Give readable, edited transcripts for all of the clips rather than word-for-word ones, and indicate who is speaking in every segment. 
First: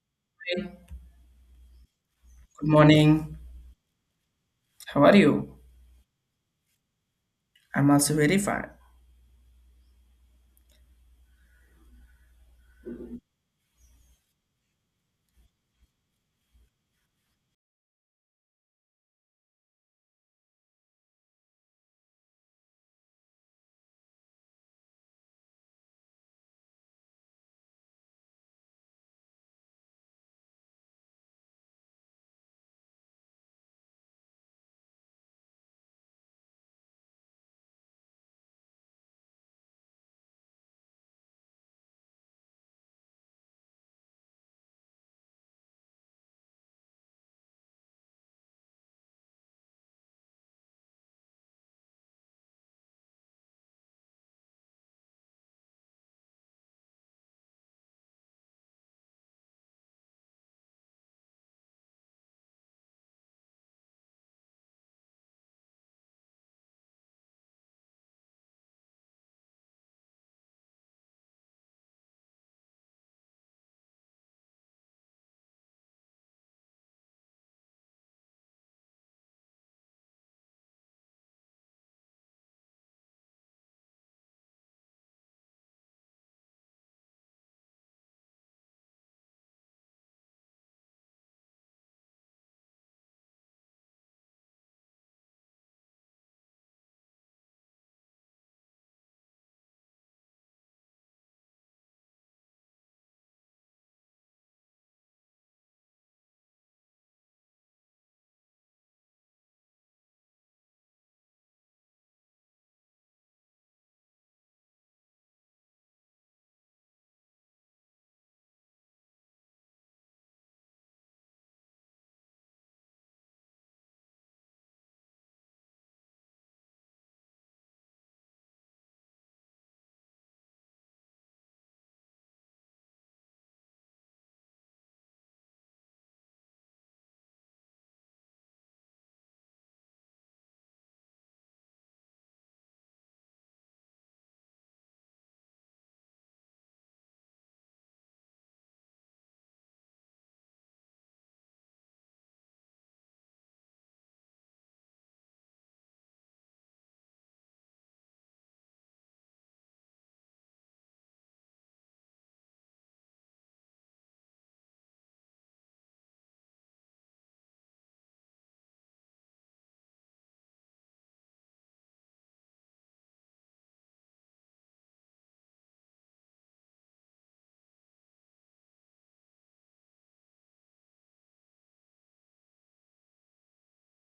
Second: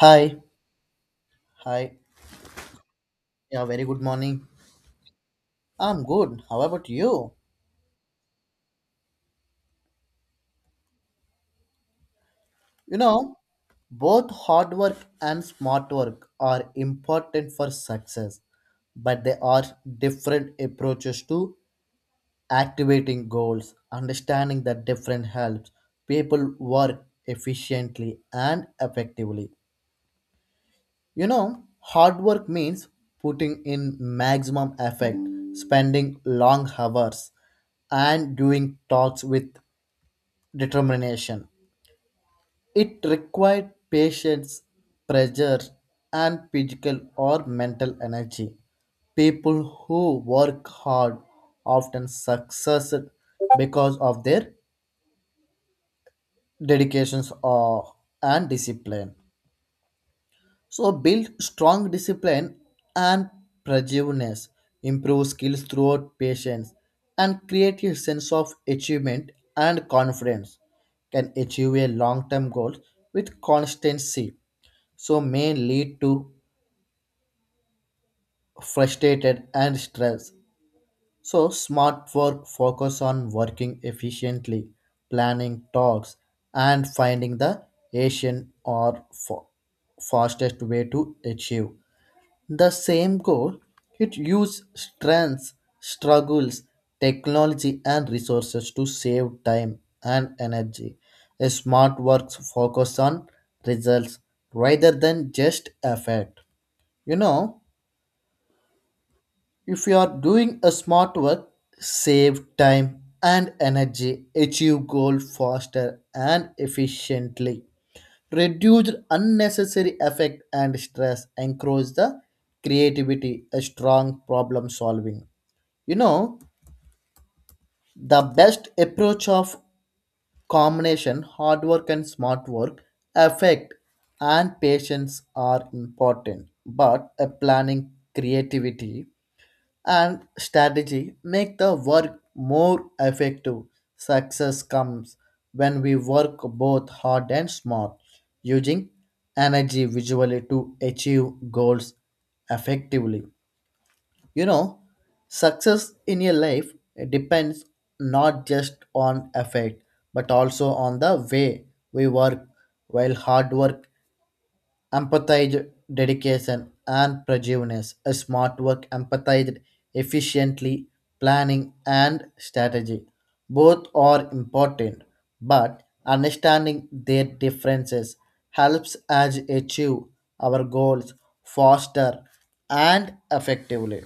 Speaker 1: Hi.
Speaker 2: Good
Speaker 1: Hi.
Speaker 2: morning.
Speaker 1: Yeah, very good morning.
Speaker 2: How are you?
Speaker 1: I'm good. How about you?
Speaker 2: I'm also very fine.
Speaker 1: You know, Both hard work and smart work are important for success, but they are different approaches to activating goals. Understanding that different helps people work efficiently and effectively. Hard work means putting in maximum effort, spending long hours, and doing talks with determination. It required patience, pressure, and physical or mental energy. People who work hard often succeed because of their dedications or and discipline. So build strong discipline and perseverance, improve skills throughout patience, and create a sense of achievement and confidence. Can achieve a long-term goal with constancy, so may lead to frustrated and stress. So smart work focus on working efficiently, planning talks, and finding the Asian or fa- fastest way to achieve the same goal. It used strengths, struggles, technology, and resources to save time and energy. A smart works focus on results rather than just effect. You know, if you are doing a smart work, save time and energy, achieve goal faster and efficiently reduce unnecessary effect and stress encourage the creativity a strong problem solving you know the best approach of combination hard work and smart work effect and patience are important, but a planning creativity and strategy make the work more effective. Success comes when we work both hard and smart, using energy visually to achieve goals effectively. You know, Success in your life depends not just on effort but also on the way we work, while hard work empathized dedication and perseverance. A smart work empathized efficiently, planning and strategy. Both are important, but understanding their differences helps us achieve our goals faster and effectively,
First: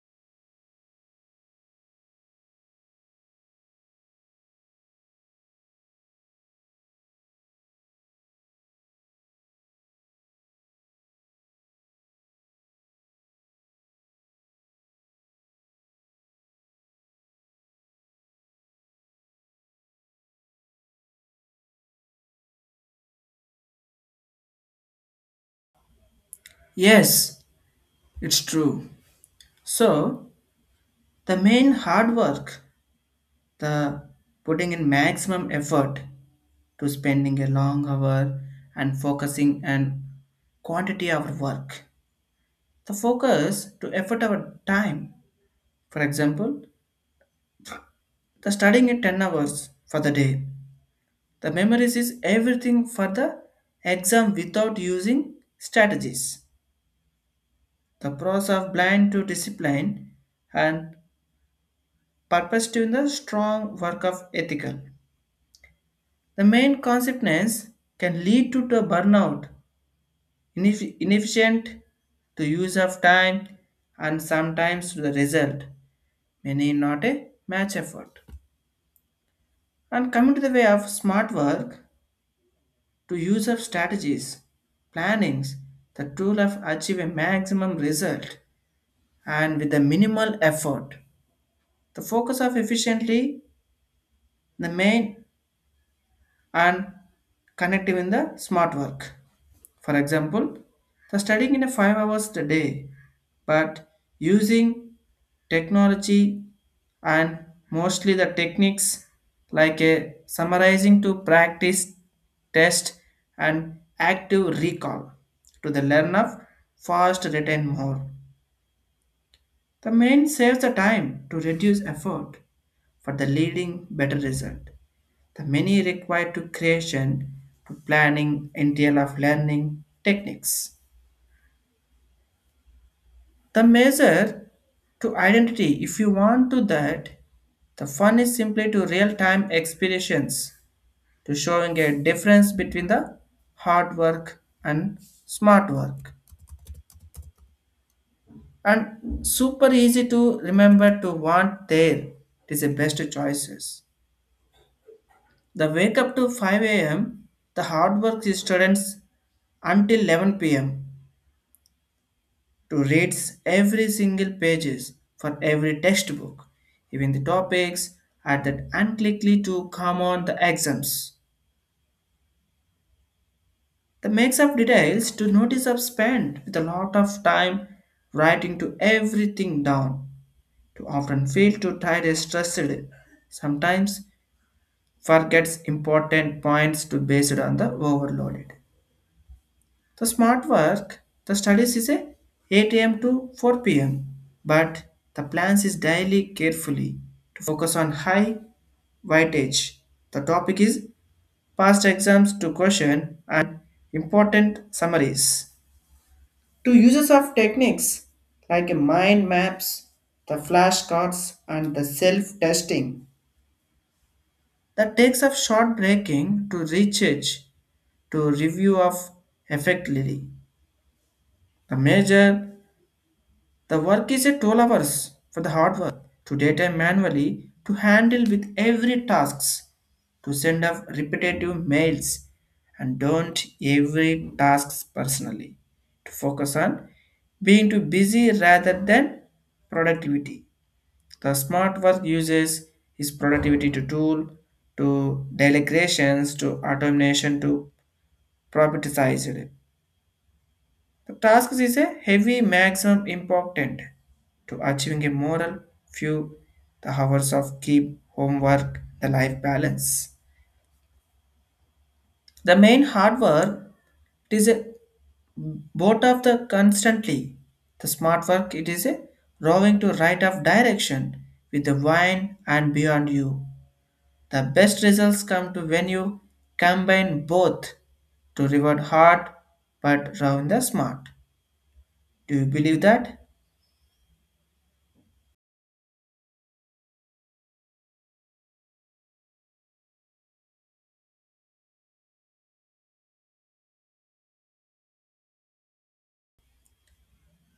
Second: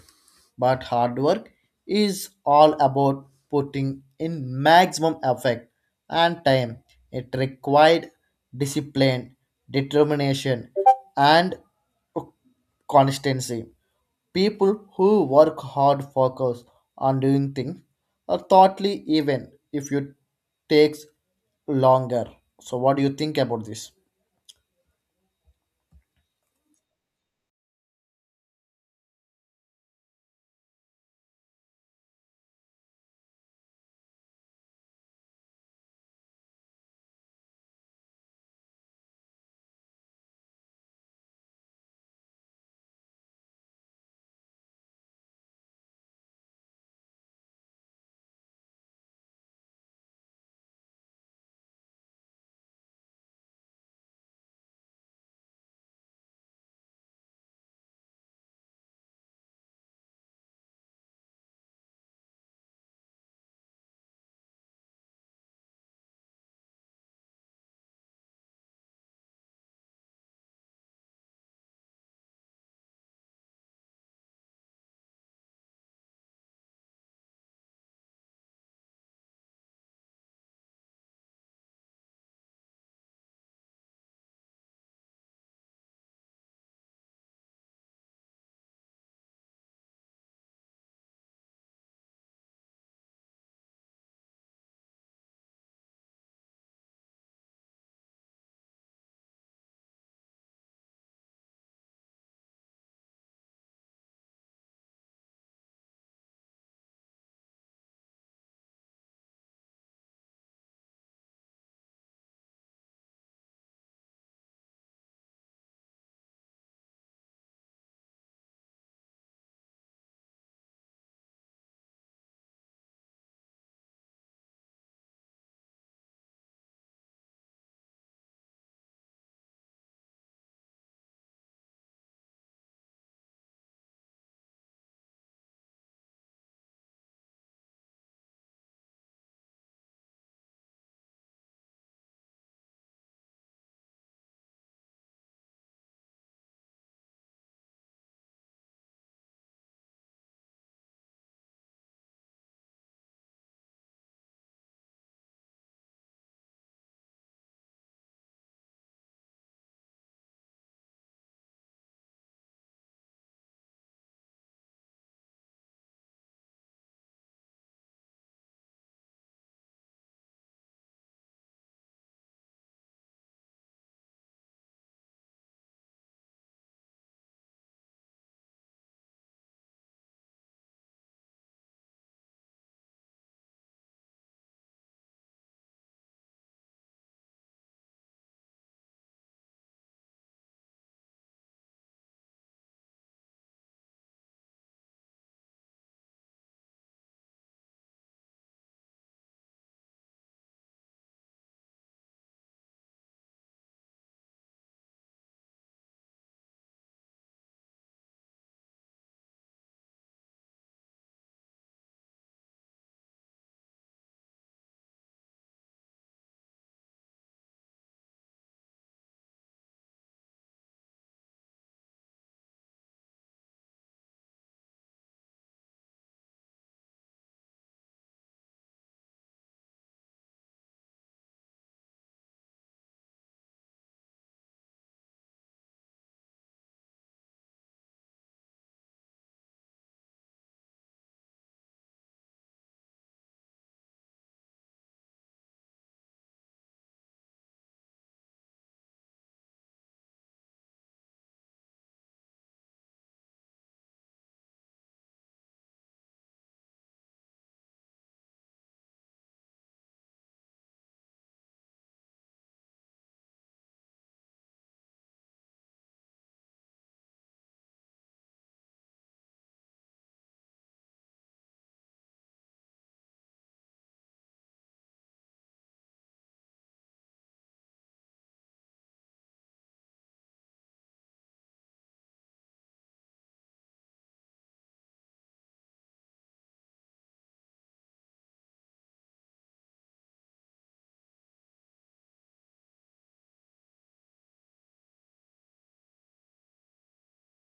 Speaker 1: but hard work is all about putting in maximum effort and time. It required discipline, determination, and constancy. People who work hard focus on doing things or thoughtly even if it takes longer. So what do you think about this?
Speaker 2: Yes, it's true. So, the main hard work, the putting in maximum effort to spending a long hour and focusing and quantity of work. The focus to effort our time. For example, the studying at 10 hours for the day. The memories is everything for the exam without using strategies. The process of blind to discipline and purpose to the strong work of ethical. The main consequence can lead to the burnout, inefficient, the use of time, and sometimes to the result may not a match effort. And coming to the way of smart work, to use of strategies, plannings, the tool of achieve a maximum result and with a minimal effort. The focus of efficiently, the main and connective in the smart work. For example, the studying in a 5 hours a day, but using technology and mostly the techniques like a summarizing to practice, test, and active recall to the learn of fast retain more. The main saves the time to reduce effort for the leading better result. The many required to creation to planning entail of learning techniques. The measure to identity, if you want to that, the fun is simply to real-time experience to showing a difference between the hard work and smart work. And super easy to remember to want there. It is the best choices. The wake up to 5 a.m. The hard work is students until 11 p.m. to reads every single pages for every textbook, even the topics are that unlikely to come on the exams. The makes up details to notice of spent with a lot of time writing to everything down, to often feel too tired and stressed, sometimes forgets important points to based on the overloaded. The smart work, the studies is a 8 a.m. to 4 p.m. But the plans is daily carefully to focus on high weightage. The topic is past exams to question and important summaries. To uses of techniques like mind maps, the flashcards, and the self-testing. That takes of short breaking to recharge to review of effectively. The major the work is a 12 hours for the hard work to data manually to handle with every tasks to send off repetitive mails and don't every tasks personally to focus on being too busy rather than productivity. The smart work uses is productivity to tool to delegations to automation to prioritize it. The task is a heavy maximum important to achieving a moral few the hours of keep homework the life balance. The main hard work it is a both of the constantly. The smart work it is a rowing to right of direction with the wine and beyond you. The best results come to when you combine both to reward hard but row in the smart. Do you believe that?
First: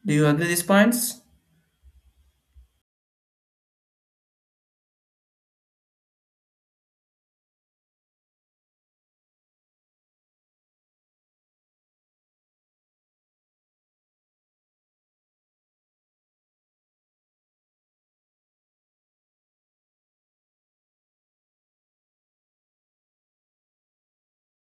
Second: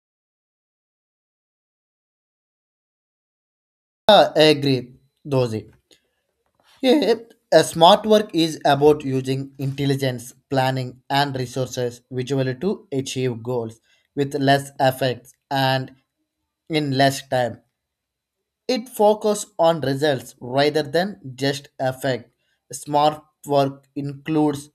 Speaker 2: Do you agree these points?
Speaker 1: I agree, Dozi. Yeah, a smart work is about using intelligence, planning, and resources visually to achieve goals with less effects and in less time. It focuses on results rather than just effect. Smart work includes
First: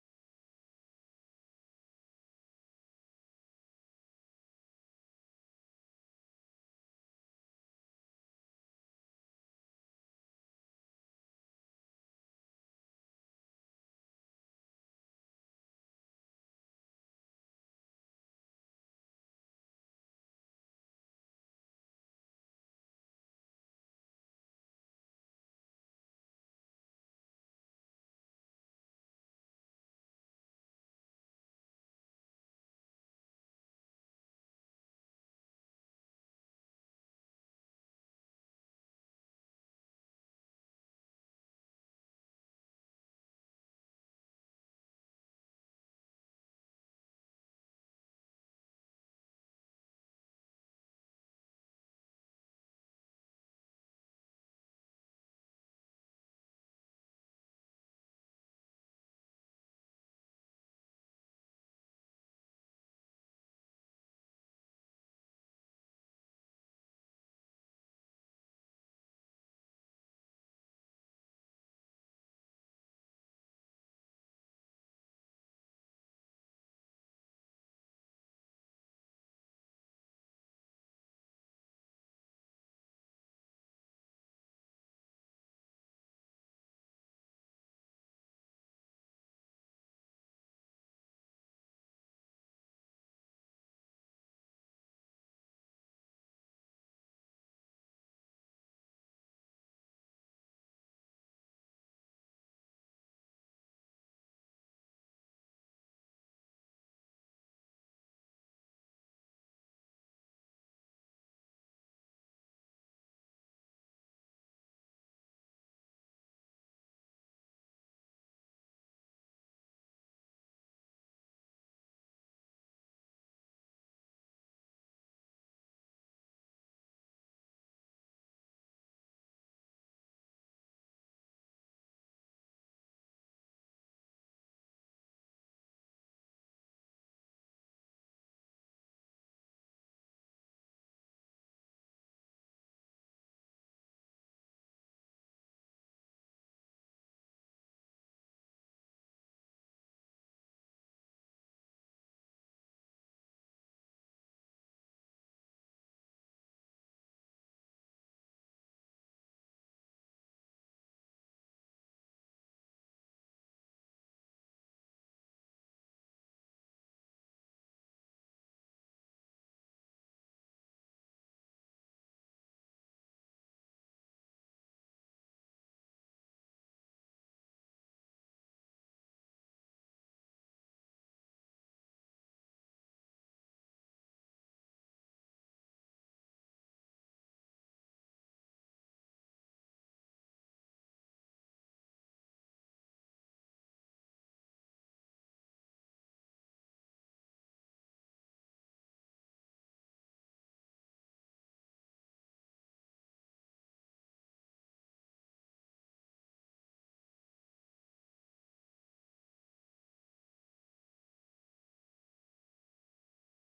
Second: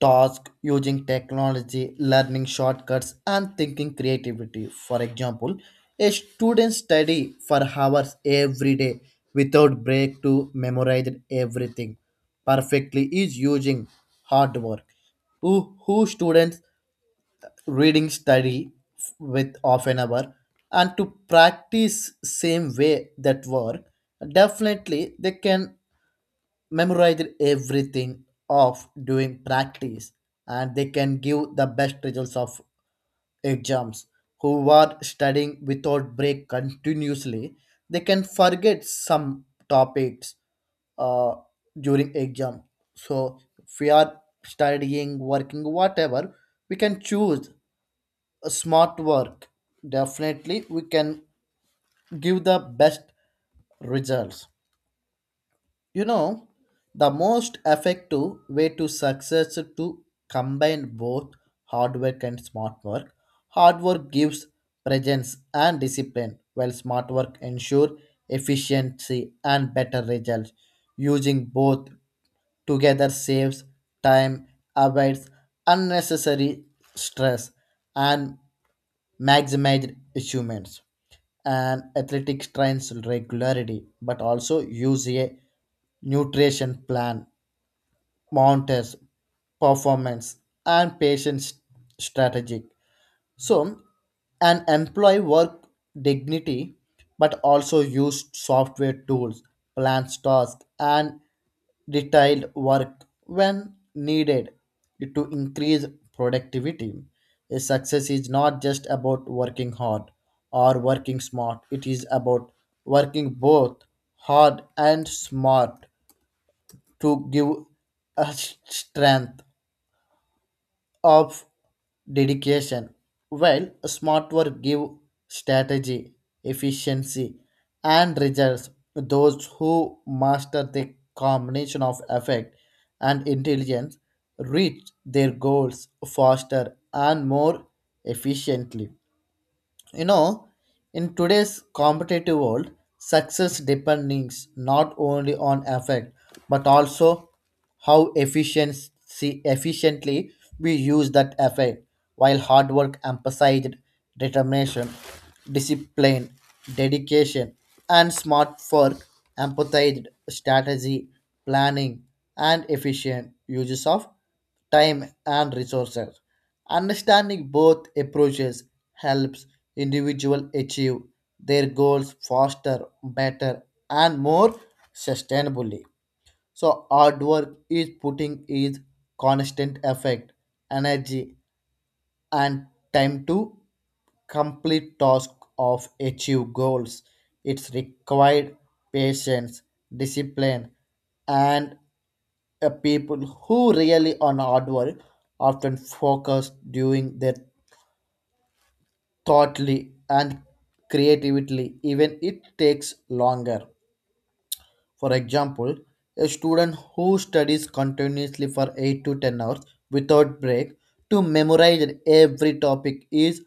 Speaker 1: tasks using technology, learning shortcuts, and thinking creativity. For example, a student study for hours every day without break to memorize everything perfectly is using hard work. Who students reading study with half an hour and to practice same way that work, definitely they can memorize everything of doing practice, and they can give the best results of exams. Who are studying without break continuously, they can forget some topics uh, during exam. So if we are studying working whatever, we can choose smart work, definitely we can give the best results you know the most effective way to success is to combine both hard work and smart work. Hard work gives presence and discipline, while smart work ensure efficiency and better results. Using both together saves time, avoids unnecessary stress, and maximize achievements. And athletics trains regularity but also use a nutrition plan, monitors performance and strategic. So an employee work dignity but also use software tools, plans tasks and detailed work when needed to increase productivity. A success is not just about working hard or working smart, it is about working both hard and smart to give us strength of dedication, while smart work give strategy, efficiency, and results. Those who master the combination of effect and intelligence reach their goals faster and more efficiently. you know, in today's competitive world, success depends not only on effort but also how efficiency efficiently we use that effort. While hard work emphasized determination, discipline, dedication, and smart work emphasized strategy, planning, and efficient uses of time and resources. Understanding both approaches helps individuals achieve their goals faster, better, and more sustainably. So hard work is putting is constant effort, energy, and time to complete task of achieve goals. It's required patience, discipline, and people who rely on hard work often focus during their thoughtly and creatively, even it takes longer. For example, a student who studies continuously for 8 to 10 hours without break to memorize every topic is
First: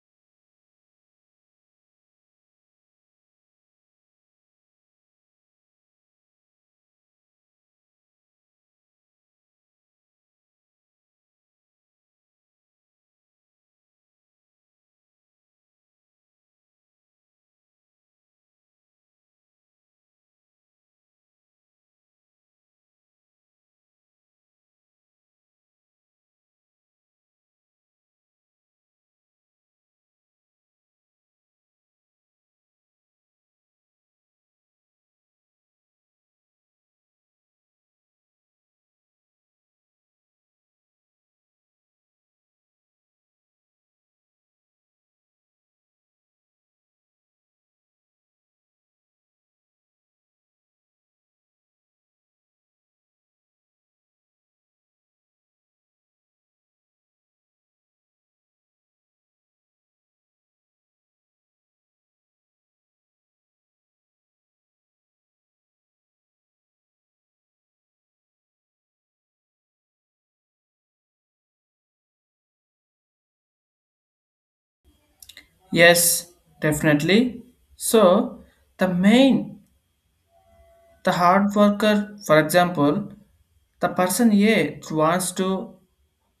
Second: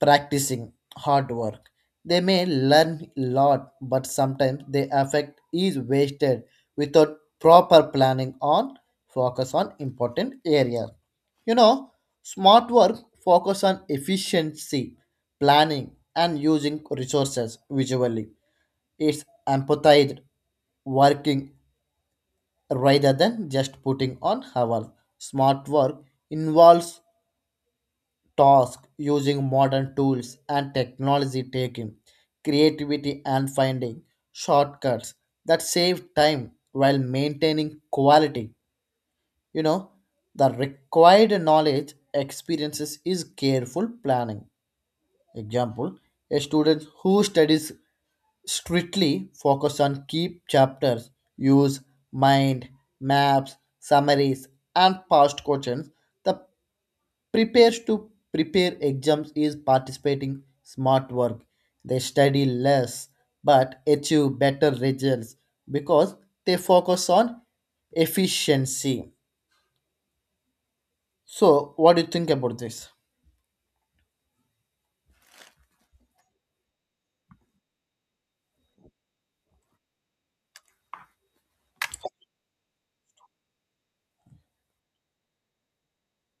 Speaker 1: practicing hard work. They may learn a lot, but sometimes their effect is wasted without proper planning on focus on important areas. You know, Smart work focus on efficiency, planning, and using resources visually. It's empathized working rather than just putting on hours. Smart work involves task using modern tools and technology taking creativity and finding shortcuts that save time while maintaining quality you know the required knowledge experiences is careful planning. Example, a student who studies strictly focus on key chapters, use mind maps, summaries and past questions, the prepares to prepare exams is participating smart work. They study less but achieve better results because they focus on efficiency. So, what do you think about this?
Speaker 2: Yes, definitely. So, the main, the hard worker, for example, the person A wants to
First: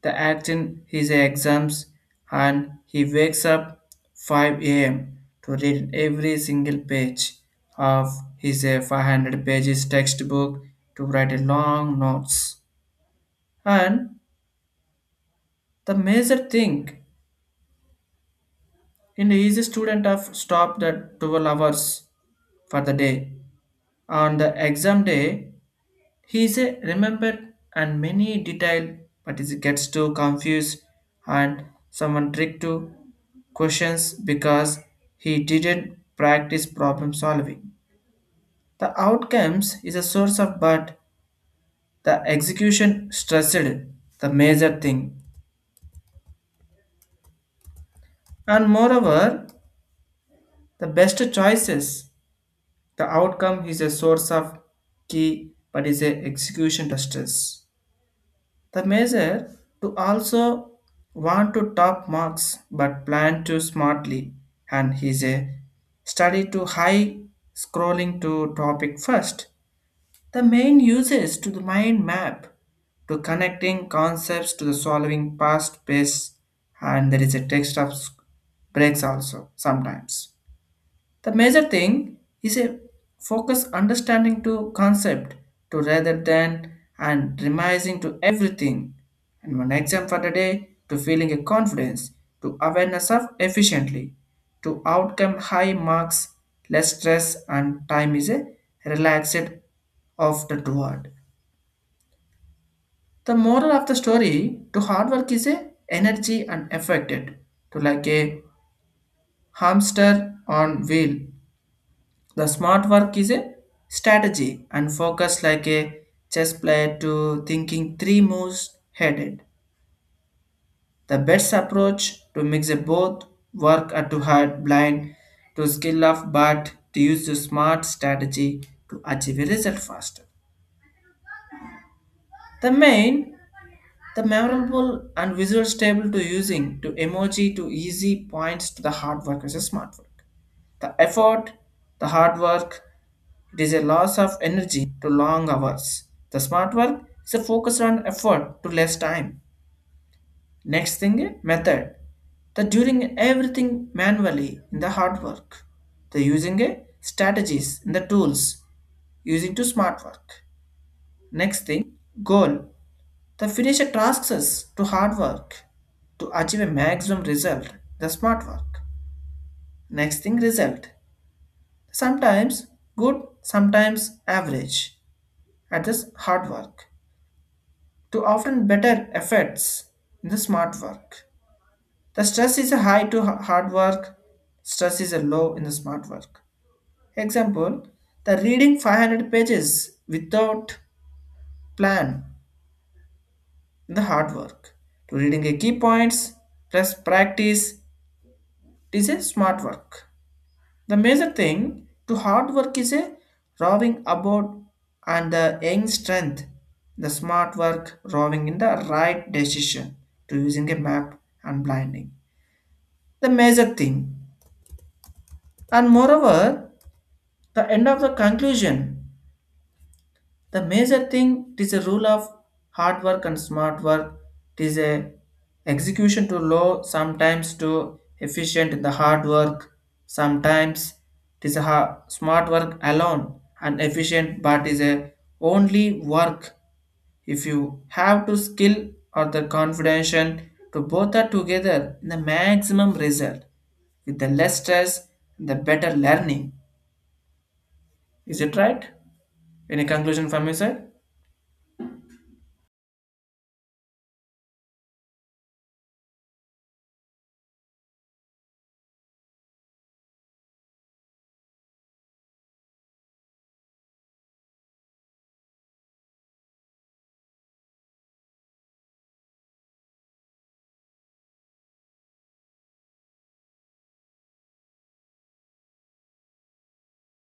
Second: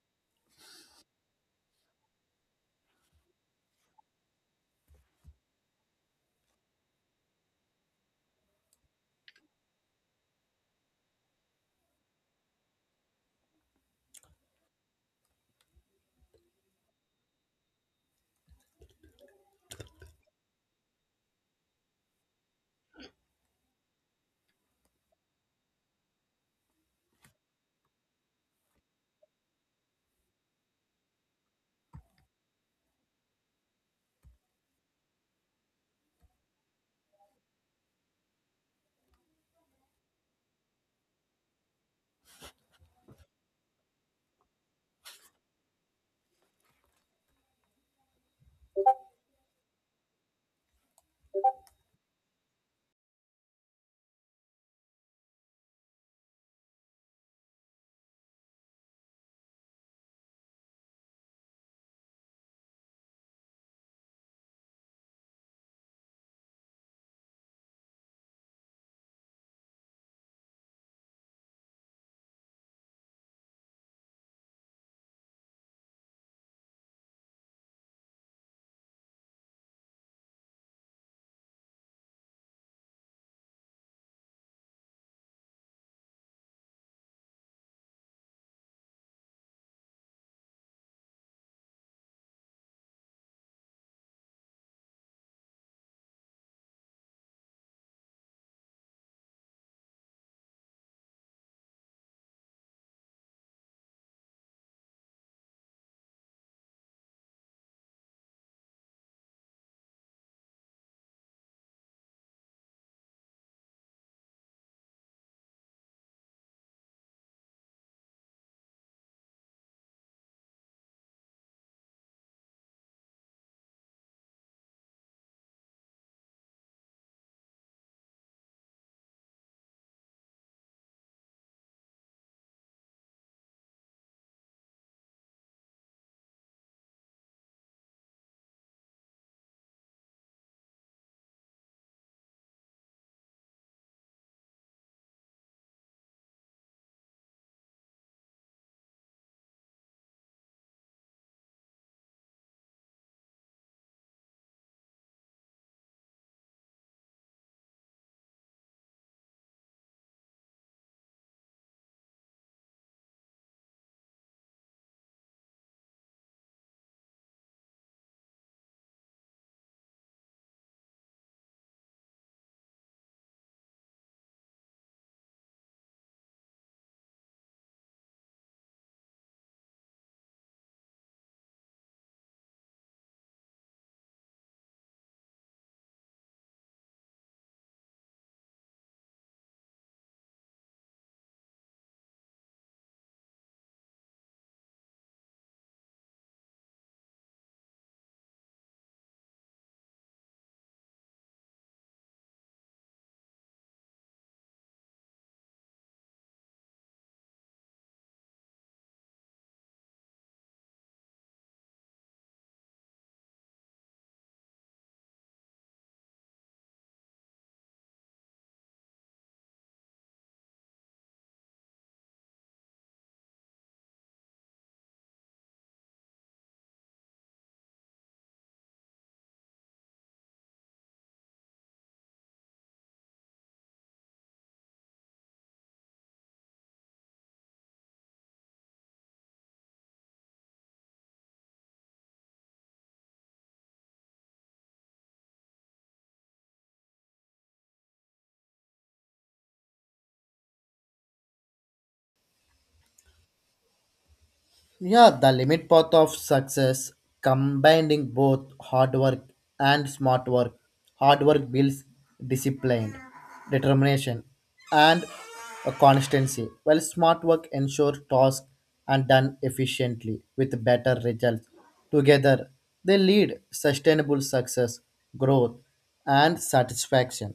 Speaker 2: the act in his exams and he wakes up 5 a.m. to read every single page of his 500 pages textbook to write a long notes. And the major thing in his student of stop the 12 hours for the day. On the exam day, he is a remembered and many detail, but he gets too confused and someone trick to questions because he didn't practice problem solving. The outcomes is a source of but the execution stressed the major thing. And moreover, the best choices, the outcome is a source of key but is a execution stress. The measure to also want to top marks but plan too smartly and his a study to high scrolling to topic first. The main uses to the mind map to connecting concepts to the solving past based and there is a text of breaks also sometimes. The major thing is a focus understanding to concept to rather than and remizing to everything. And one exam for the day to feeling a confidence to awareness of efficiently to outcome high marks, less stress and time is a relaxed of the toward. The moral of the story to hard work is a energy and affected to like a hamster on wheel. The smart work is a strategy and focus like a chess player to thinking three moves headed. The best approach to mix a both work at to hard blind to skill of but to use the smart strategy to achieve a result faster. The main, the memorable and visual stable to using to emoji to easy points to the hard work as a smart work. The effort, the hard work, it is a loss of energy to long hours. The smart work is a focus on effort to less time. Next thing, method. The doing everything manually in the hard work. The using a strategies in the tools using to smart work. Next thing, goal. The finish a tasks to hard work to achieve a maximum result. The smart work. Next thing, result. Sometimes good, sometimes average at this hard work, to often better effects in the smart work. The stress is a high to hard work, stress is a low in the smart work. Example, the reading 500 pages without plan in the hard work. To reading a key points plus practice it is a smart work. The major thing to hard work is a rowing about and the young strength, the smart work rowing in the right decision to using a map and blinding. The major thing. And moreover, the end of the conclusion. The major thing it is a rule of hard work and smart work. It is a execution to low, sometimes to efficient in the hard work. Sometimes it is a smart work alone and efficient, but is a only work if you have to skill or the confidence to both are together the maximum result with the less stress the better learning. Is it right? Any conclusion from your side?
Speaker 1: Yeah, the limit path of success, combining both hard work and smart work. Hard work builds discipline, determination, and a constancy, while smart work ensures tasks and done efficiently with better results. Together, they lead sustainable success, growth, and satisfaction.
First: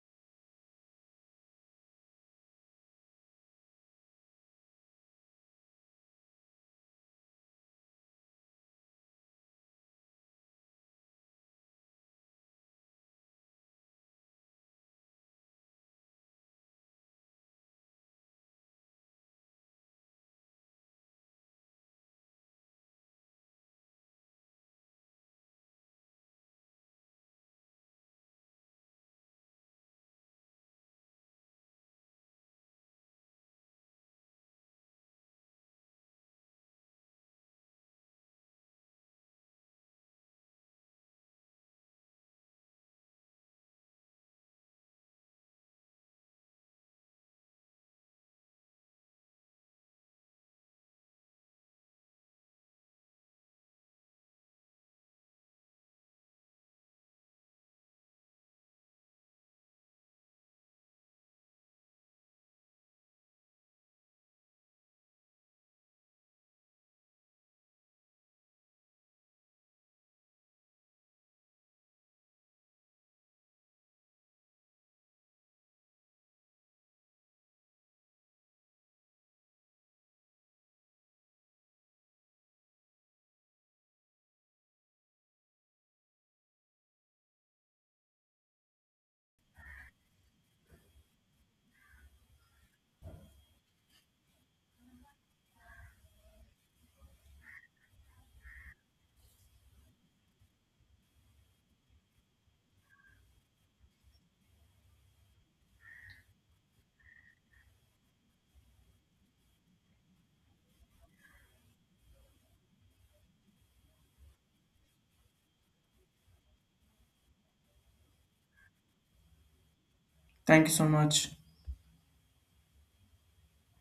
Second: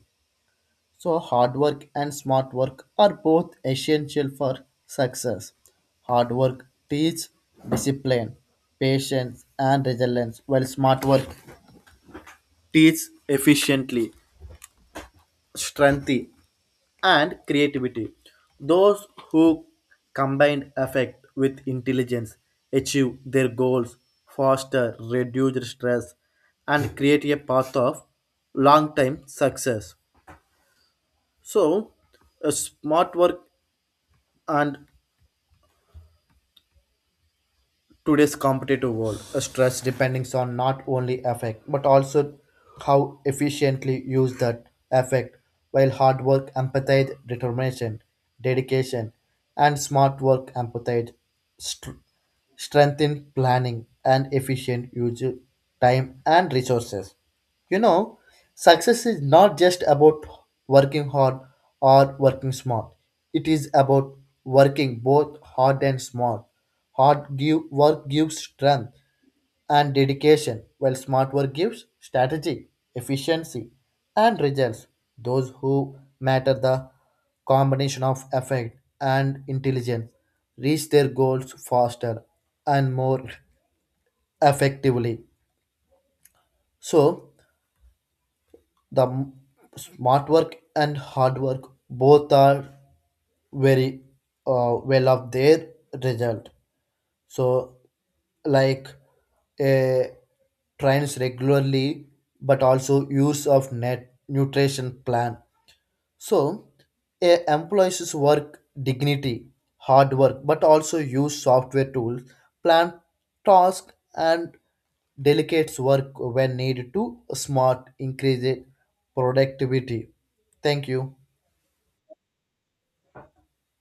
Speaker 1: So, hard work and smart work are both essential for success. Hard work teaches discipline, patience, and resilience, while smart work teaches efficiently, strength, and creativity. Those who combine effect with intelligence achieve their goals faster, reduce stress, and create a path of long-term success. So, smart work and today's competitive world, stress depends on not only effect but also how efficiently use that effect. While hard work, empathy, determination, dedication, and smart work, empathy, str- strengthen planning and efficient use of time and resources. You know, Success is not just about working hard or working smart. It is about working both hard and smart. Work gives strength and dedication, while smart work gives strategy, efficiency, and results. Those who matter the combination of effect and intelligence reach their goals faster and more effectively. So, the m- smart work and hard work both are very well of their result. So like a trains regularly but also use of net nutrition plan. So, a employees work dignity, hard work, but also use software tools, plan task, and delegates work when needed to smart increase productivity.
Speaker 2: Thank you so
Speaker 1: Thank you.
Speaker 2: much.